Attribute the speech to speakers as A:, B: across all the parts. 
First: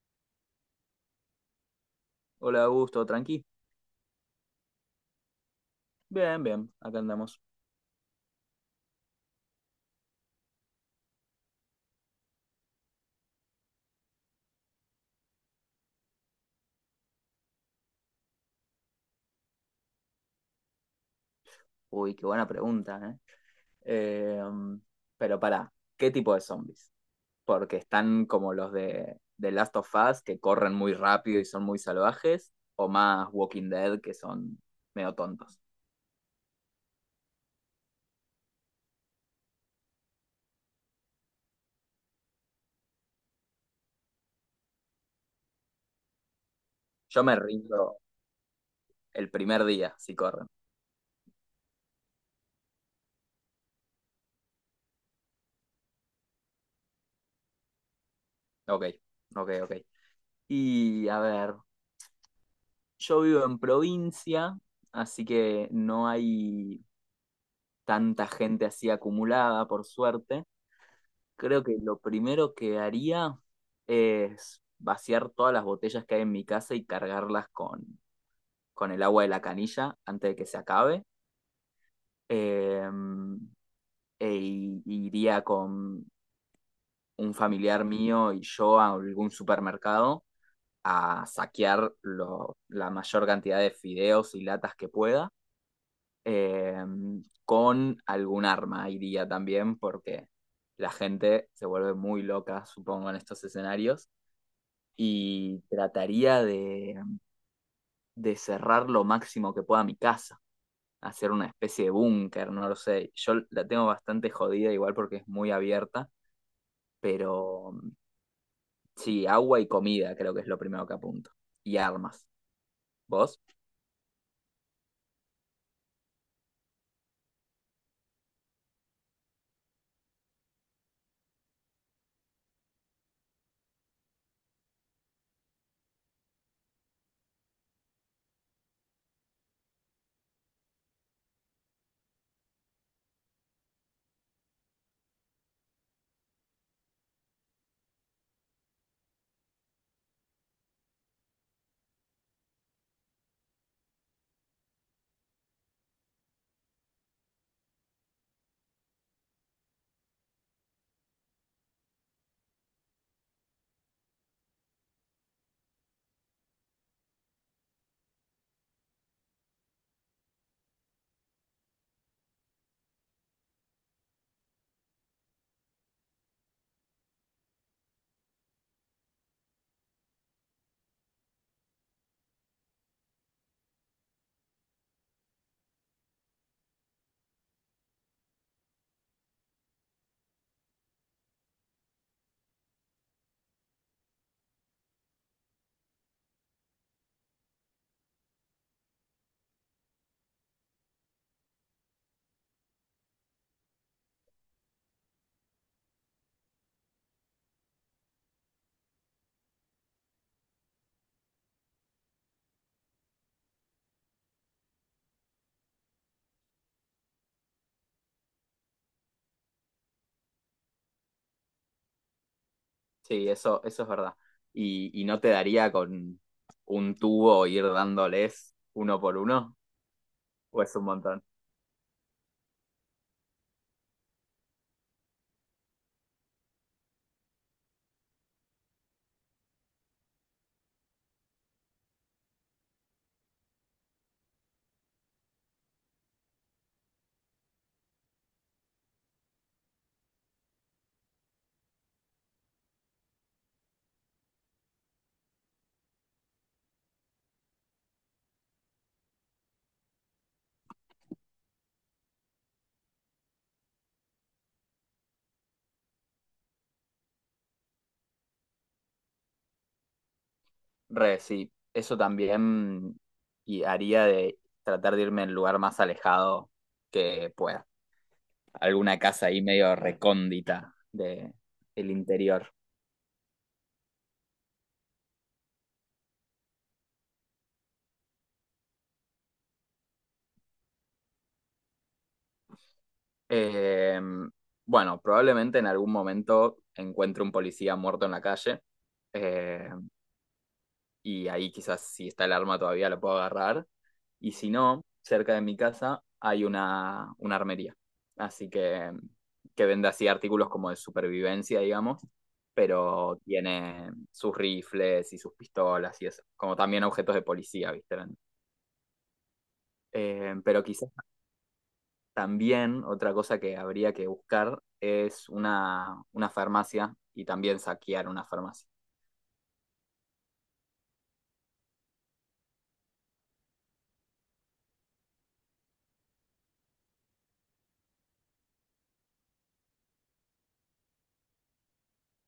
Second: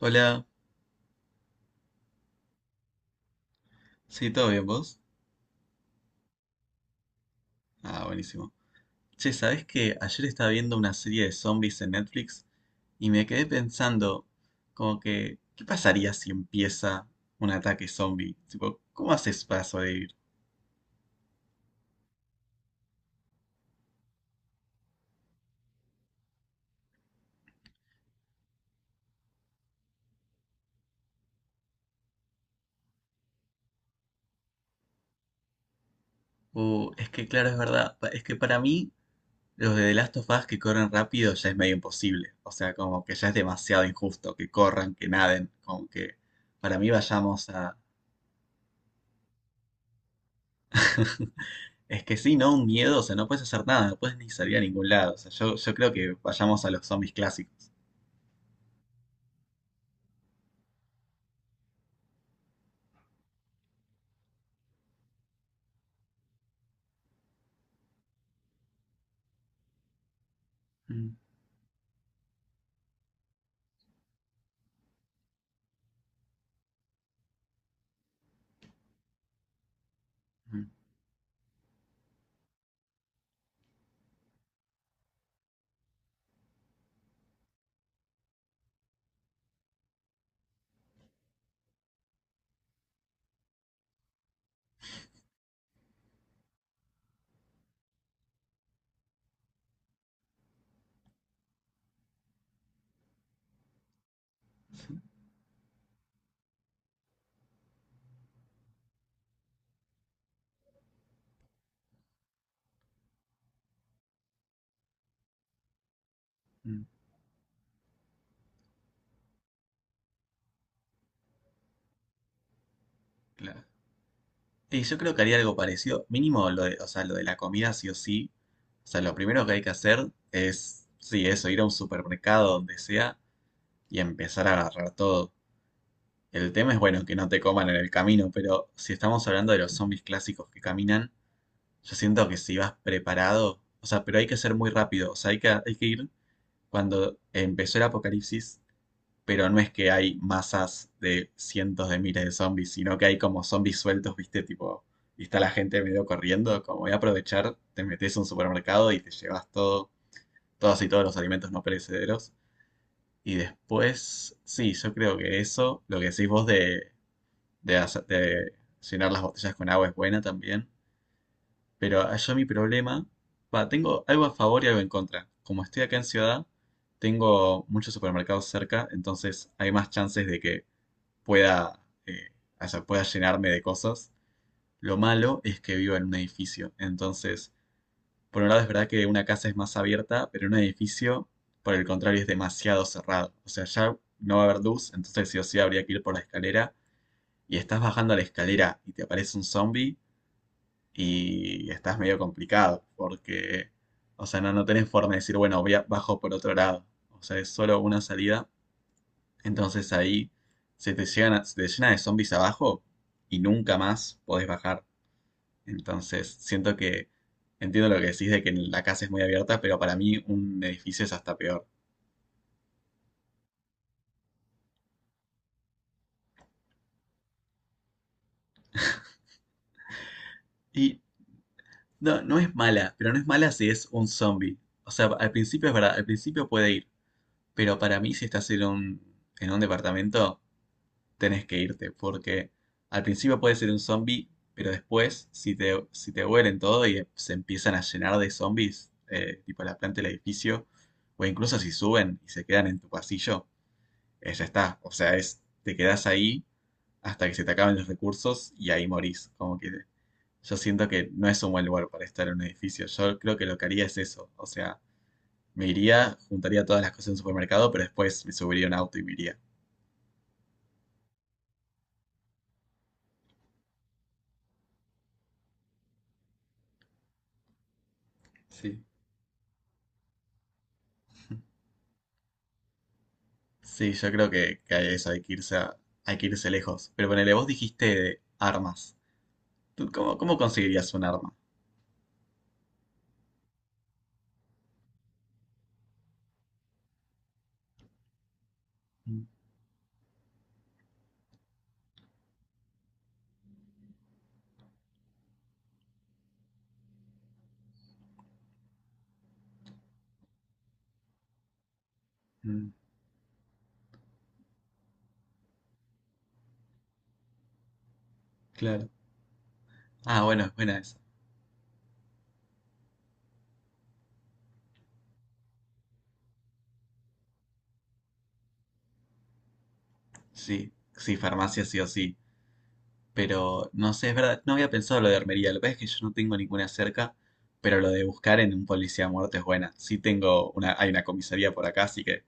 A: Hola,
B: Hola, Augusto, tranqui.
A: sí, ¿todo bien vos?
B: Bien, bien, acá andamos.
A: Ah, buenísimo. Che, ¿sabés que ayer estaba viendo una serie de zombies en Netflix y me quedé pensando, como que qué pasaría si empieza un ataque zombie? Tipo, ¿cómo haces para sobrevivir?
B: Uy, qué buena pregunta, ¿eh? Eh, pero pará, ¿qué tipo de zombies? Porque están como los de Last of Us, que corren muy rápido y son muy salvajes, o más Walking Dead, que son medio tontos.
A: Es que claro, es verdad, es que para mí los de The Last of Us que corren rápido ya es medio imposible. O sea, como que ya es demasiado injusto que corran, que naden, como que para mí
B: Yo me
A: vayamos.
B: rindo el primer día si corren.
A: Es que sí, ¿no? Un miedo, o sea, no puedes hacer nada, no puedes ni salir a ningún lado. O sea, yo creo que vayamos a los zombies clásicos.
B: Ok, ok, ok. Y a ver, yo vivo en provincia, así que no hay tanta gente así acumulada, por suerte.
A: Mm,
B: Creo que lo primero que haría es vaciar todas las botellas que hay en mi casa y cargarlas con el agua de la canilla antes de que se
A: mm,
B: acabe. Eh, Iría con un familiar mío y yo a algún supermercado a saquear la mayor cantidad de fideos y latas que pueda. Eh, con algún arma iría también porque la gente se vuelve muy loca, supongo, en estos escenarios. Y trataría de cerrar lo máximo que pueda mi casa, hacer una especie de búnker, no lo sé. Yo la tengo bastante jodida igual porque es muy abierta,
A: mm,
B: pero sí, agua y comida creo que es lo primero que apunto. Y armas. ¿Vos?
A: claro. Y yo creo que haría algo parecido, mínimo lo de, o sea, lo de la comida sí o sí. O sea, lo primero que hay que hacer es, sí, eso, ir a un supermercado donde sea y empezar a agarrar todo. El tema es, bueno, que no te coman en el camino, pero si estamos hablando de los zombies clásicos que caminan, yo siento que si vas preparado, o sea, pero hay que ser muy rápido, o sea, hay que ir cuando empezó el apocalipsis, pero no es que hay masas de cientos de miles de zombies, sino que hay como zombies sueltos, ¿viste? Tipo, y está la gente medio corriendo, como voy a aprovechar, te metes a un supermercado y te llevas todo, todos y todos los alimentos no perecederos. Y después, sí, yo creo que eso, lo que decís vos de llenar las botellas con agua es buena también. Pero allá mi problema, va, tengo algo a favor y algo en contra. Como estoy acá en ciudad, tengo muchos supermercados cerca, entonces hay más chances de que pueda, o sea, pueda llenarme de cosas. Lo malo es que vivo en un edificio, entonces, por un lado es verdad que una casa es más abierta, pero un edificio, por el contrario, es demasiado cerrado. O sea, ya no va a haber luz, entonces sí o sí habría que ir por la escalera y estás bajando la escalera y te aparece un zombie y estás medio complicado porque, o sea, no, no tenés forma de decir, bueno, bajo por otro lado. O sea, es solo una salida. Entonces ahí se te llena de zombies abajo y nunca más podés bajar. Entonces siento que entiendo lo que decís de que la casa es muy abierta, pero para mí un edificio es hasta peor.
B: Sí, eso es verdad. Y no te daría con un tubo ir dándoles uno por uno, o es un
A: Y
B: montón.
A: no, no es mala, pero no es mala si es un zombie. O sea, al principio es verdad, al principio puede ir, pero para mí si estás en un departamento tenés que irte, porque al principio puedes ser un zombie, pero después, si te huelen todo y se empiezan a llenar de zombies, tipo la planta del edificio, o incluso si suben y se quedan en tu pasillo, ya está. O sea, es, te quedás ahí hasta que se te acaben los recursos y ahí morís. Como que yo siento que no es un buen lugar para estar en un edificio. Yo creo que lo que haría es eso. O sea, me iría, juntaría todas las cosas en un supermercado, pero después me subiría a un auto y me iría.
B: Re, sí, eso también y haría de tratar de irme al lugar más alejado que pueda.
A: Sí,
B: Alguna casa ahí medio recóndita del interior.
A: sí, yo creo que a eso hay que irse lejos. Pero ponele, vos dijiste de armas. ¿Tú cómo conseguirías un arma?
B: Eh, bueno, probablemente en algún momento encuentre un policía muerto en la calle,
A: Mm,
B: eh, y ahí quizás si está el arma todavía lo puedo agarrar. Y si no, cerca de mi casa hay una armería. Así que vende así artículos como de supervivencia, digamos,
A: mm,
B: pero tiene sus rifles y sus pistolas y eso, como también objetos de policía, ¿viste?
A: claro. Ah, bueno, es
B: Pero
A: buena
B: quizás
A: esa.
B: También otra cosa que habría que buscar es una farmacia y también saquear una farmacia.
A: Sí, sí, farmacia sí o sí. Pero no sé, es verdad, no había pensado lo de armería. Lo que pasa es que yo no tengo ninguna cerca, pero lo de buscar en un policía muerto es buena. Sí tengo una, hay una comisaría por acá, así que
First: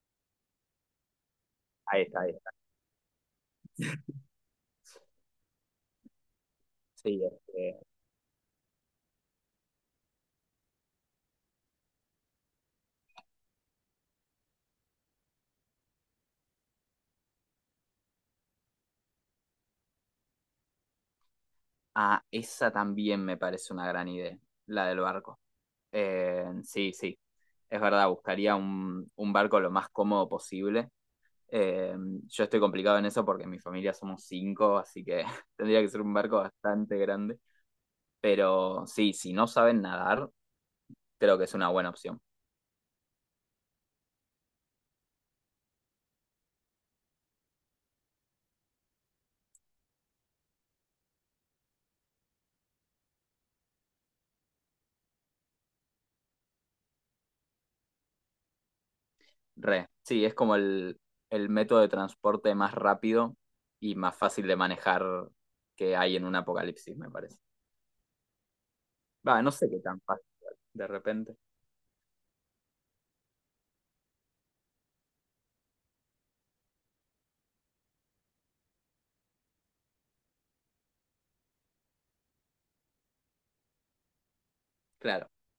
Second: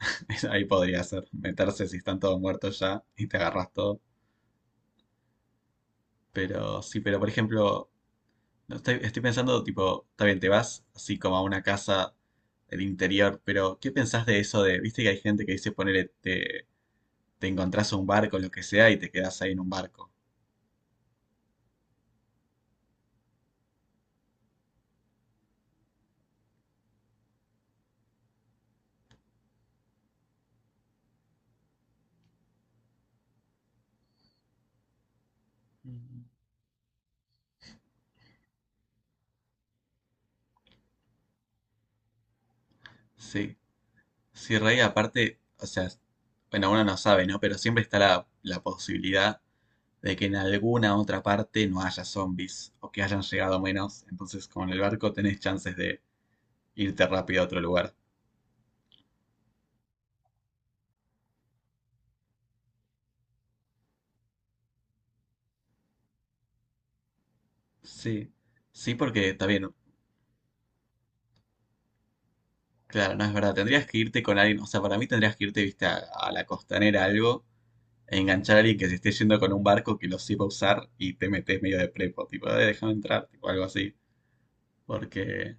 A: ahí podría ser. Meterse si
B: Ahí
A: están
B: está, ahí
A: todos
B: está.
A: muertos ya y te agarras todo. Pero sí, pero
B: Sí,
A: por
B: este,
A: ejemplo, no, estoy pensando, tipo, está bien, te vas así como a una casa del interior, pero ¿qué pensás de eso de, viste que hay gente que dice, ponele, te encontrás un barco, lo que sea, y te quedás ahí en un barco?
B: ah, esa también me parece una gran idea, la del barco. Sí, sí, es verdad, buscaría un barco lo más cómodo posible. Eh, yo estoy complicado en eso porque en mi familia somos cinco, así que tendría que ser un
A: Mm.
B: barco bastante grande. Pero sí, si no saben nadar, creo que es una buena opción.
A: Sí, sí, Rey, aparte, o sea, bueno, uno no sabe, ¿no? Pero siempre está la posibilidad de que en alguna otra parte no haya zombies o que hayan llegado menos. Entonces, como en el barco, tenés chances de irte rápido a otro lugar.
B: Re, sí, es como el método de transporte más rápido y más fácil de manejar que hay en un apocalipsis, me parece.
A: Sí, sí, porque
B: Va, no
A: también
B: sé qué tan fácil, de repente.
A: claro, no es verdad. Tendrías que irte con alguien, o sea, para mí tendrías que irte, viste, a la costanera algo, e enganchar a alguien que se esté yendo con un barco que lo sepa usar y te metes medio de prepo, tipo, déjame entrar", tipo, algo así.
B: Claro,
A: Porque,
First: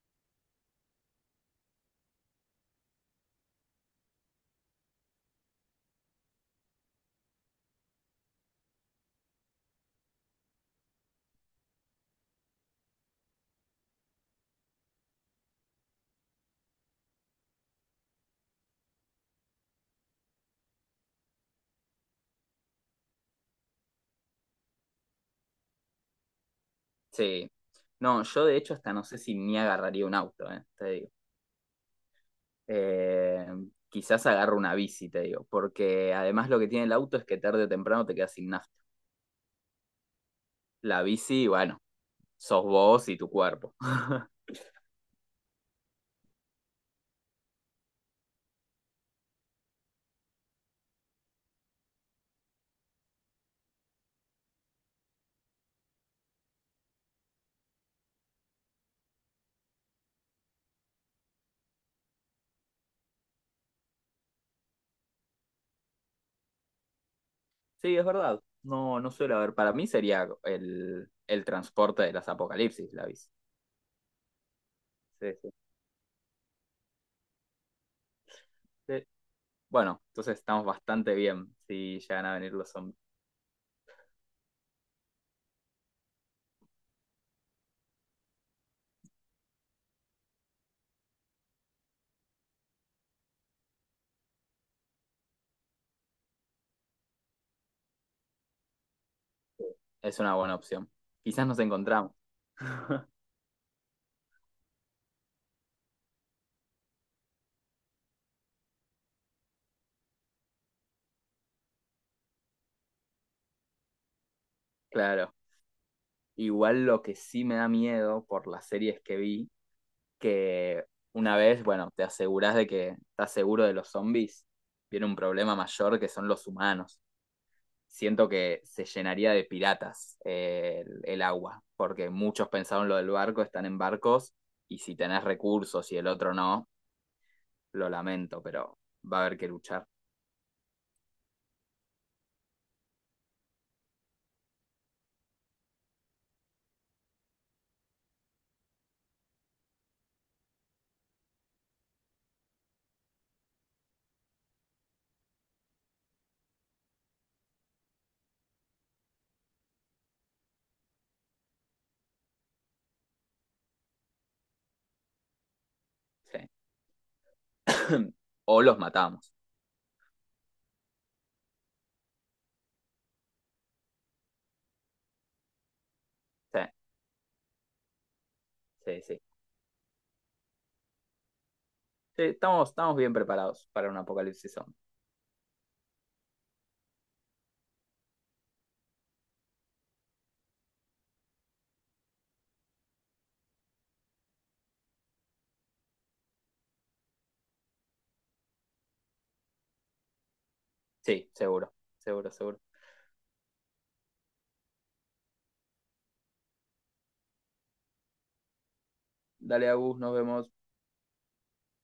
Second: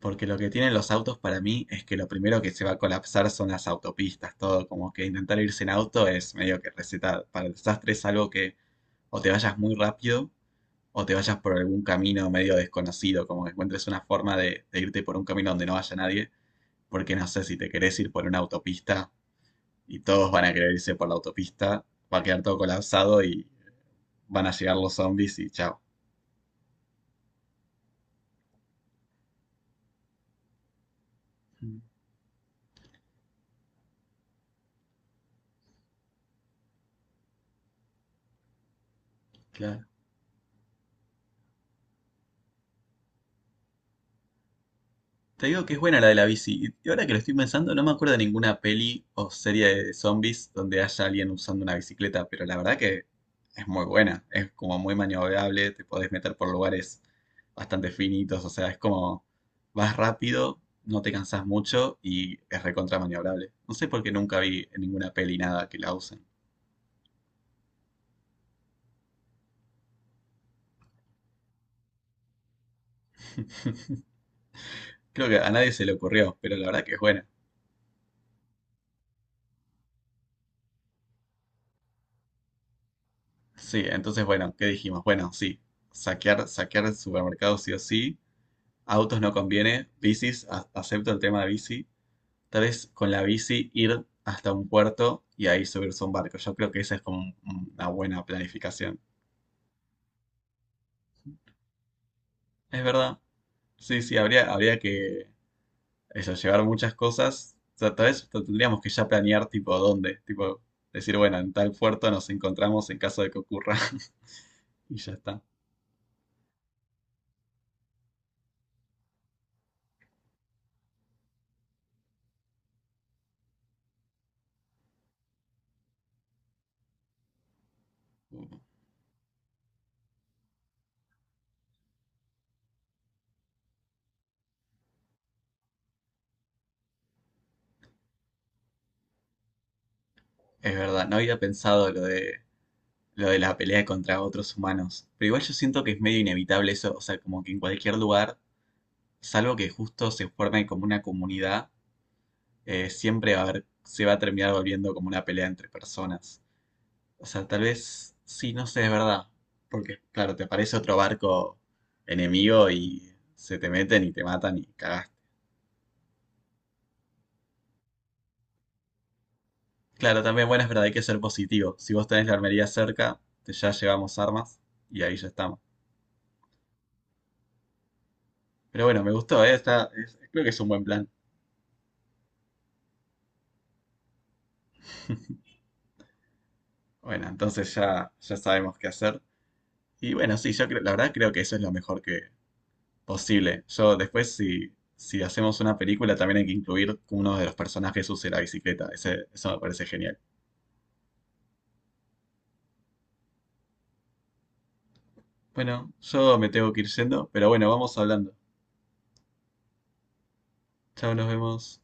A: porque lo que tienen los autos para mí es que lo primero que se va a colapsar son las autopistas, todo, como que intentar irse en auto es medio que receta para el desastre, es algo que o te vayas muy rápido o te vayas por algún camino medio desconocido, como que encuentres una forma de irte por un camino donde no vaya nadie porque no sé, si te querés ir por una autopista y todos van a querer irse por la autopista, va a quedar todo colapsado y van a llegar los zombies y chao.
B: sí. No, yo de hecho hasta no sé si ni agarraría un auto, te digo. Eh, Quizás agarro una bici, te digo, porque además lo que tiene el auto es que tarde o temprano te quedas sin nafta. La bici, bueno, sos vos y tu cuerpo.
A: Te digo que es buena la de la bici. Y ahora que lo estoy pensando, no me acuerdo de ninguna peli o serie de zombies donde haya alguien usando una bicicleta, pero la verdad que es muy buena. Es como muy maniobrable, te podés meter por lugares bastante finitos, o sea, es como vas rápido, no te cansás mucho y es recontra maniobrable. No sé por qué nunca vi en ninguna peli nada que la usen.
B: Sí, es verdad. No, no suele haber. Para mí sería el transporte de las apocalipsis, la bici.
A: Creo
B: Sí,
A: que a
B: sí,
A: nadie se le ocurrió, pero la verdad que es buena.
B: sí. Bueno, entonces estamos bastante bien si llegan a venir los zombies.
A: Sí, entonces bueno, ¿qué dijimos? Bueno, sí, saquear, saquear supermercados sí o sí. Autos no conviene, bicis, acepto el tema de bici. Tal vez con la bici ir hasta un puerto y ahí subirse a un barco. Yo creo que esa es como una buena planificación.
B: Es una buena opción. Quizás nos encontramos,
A: Es verdad. Sí, sí, habría que eso, llevar muchas cosas. O sea, tal vez tendríamos que ya planear tipo dónde. Tipo, decir, bueno, en tal puerto nos encontramos en caso de que ocurra. Y ya
B: claro.
A: está.
B: Igual lo que sí me da miedo por las series que vi, que una vez, bueno, te asegurás de que estás seguro de los zombies, viene un problema mayor que son los humanos. Siento que se llenaría de piratas, el agua, porque muchos pensaron lo del barco, están en barcos, y si tenés recursos y el otro no, lo lamento, pero va a haber que luchar.
A: Es verdad, no había pensado lo de la pelea contra otros humanos. Pero igual yo siento que es medio inevitable eso. O sea, como que en cualquier lugar, salvo que justo se forme como una comunidad, siempre va a se va a terminar volviendo como una pelea entre personas. O sea, tal vez sí, no sé, es verdad. Porque, claro, te aparece otro barco enemigo y se te meten y te matan y cagaste.
B: Sí. O los matamos.
A: Claro, también, bueno, es verdad, hay que ser positivo. Si vos tenés la armería cerca, ya llevamos armas y ahí ya estamos.
B: Sí,
A: Pero
B: sí,
A: bueno, me
B: sí.
A: gustó, ¿eh? Creo que es un buen plan.
B: Sí, estamos bien preparados para un apocalipsis zombie.
A: Bueno, entonces ya, ya sabemos qué hacer. Y bueno, sí, yo creo, la verdad creo que eso es lo mejor que posible. Yo después, si hacemos una película, también hay que incluir que uno de los personajes use la bicicleta. Eso me parece genial.
B: Sí, seguro, seguro, seguro.
A: Bueno, yo me tengo que ir yendo, pero bueno, vamos hablando.
B: Dale, Agus, nos vemos.
A: Chao, nos vemos.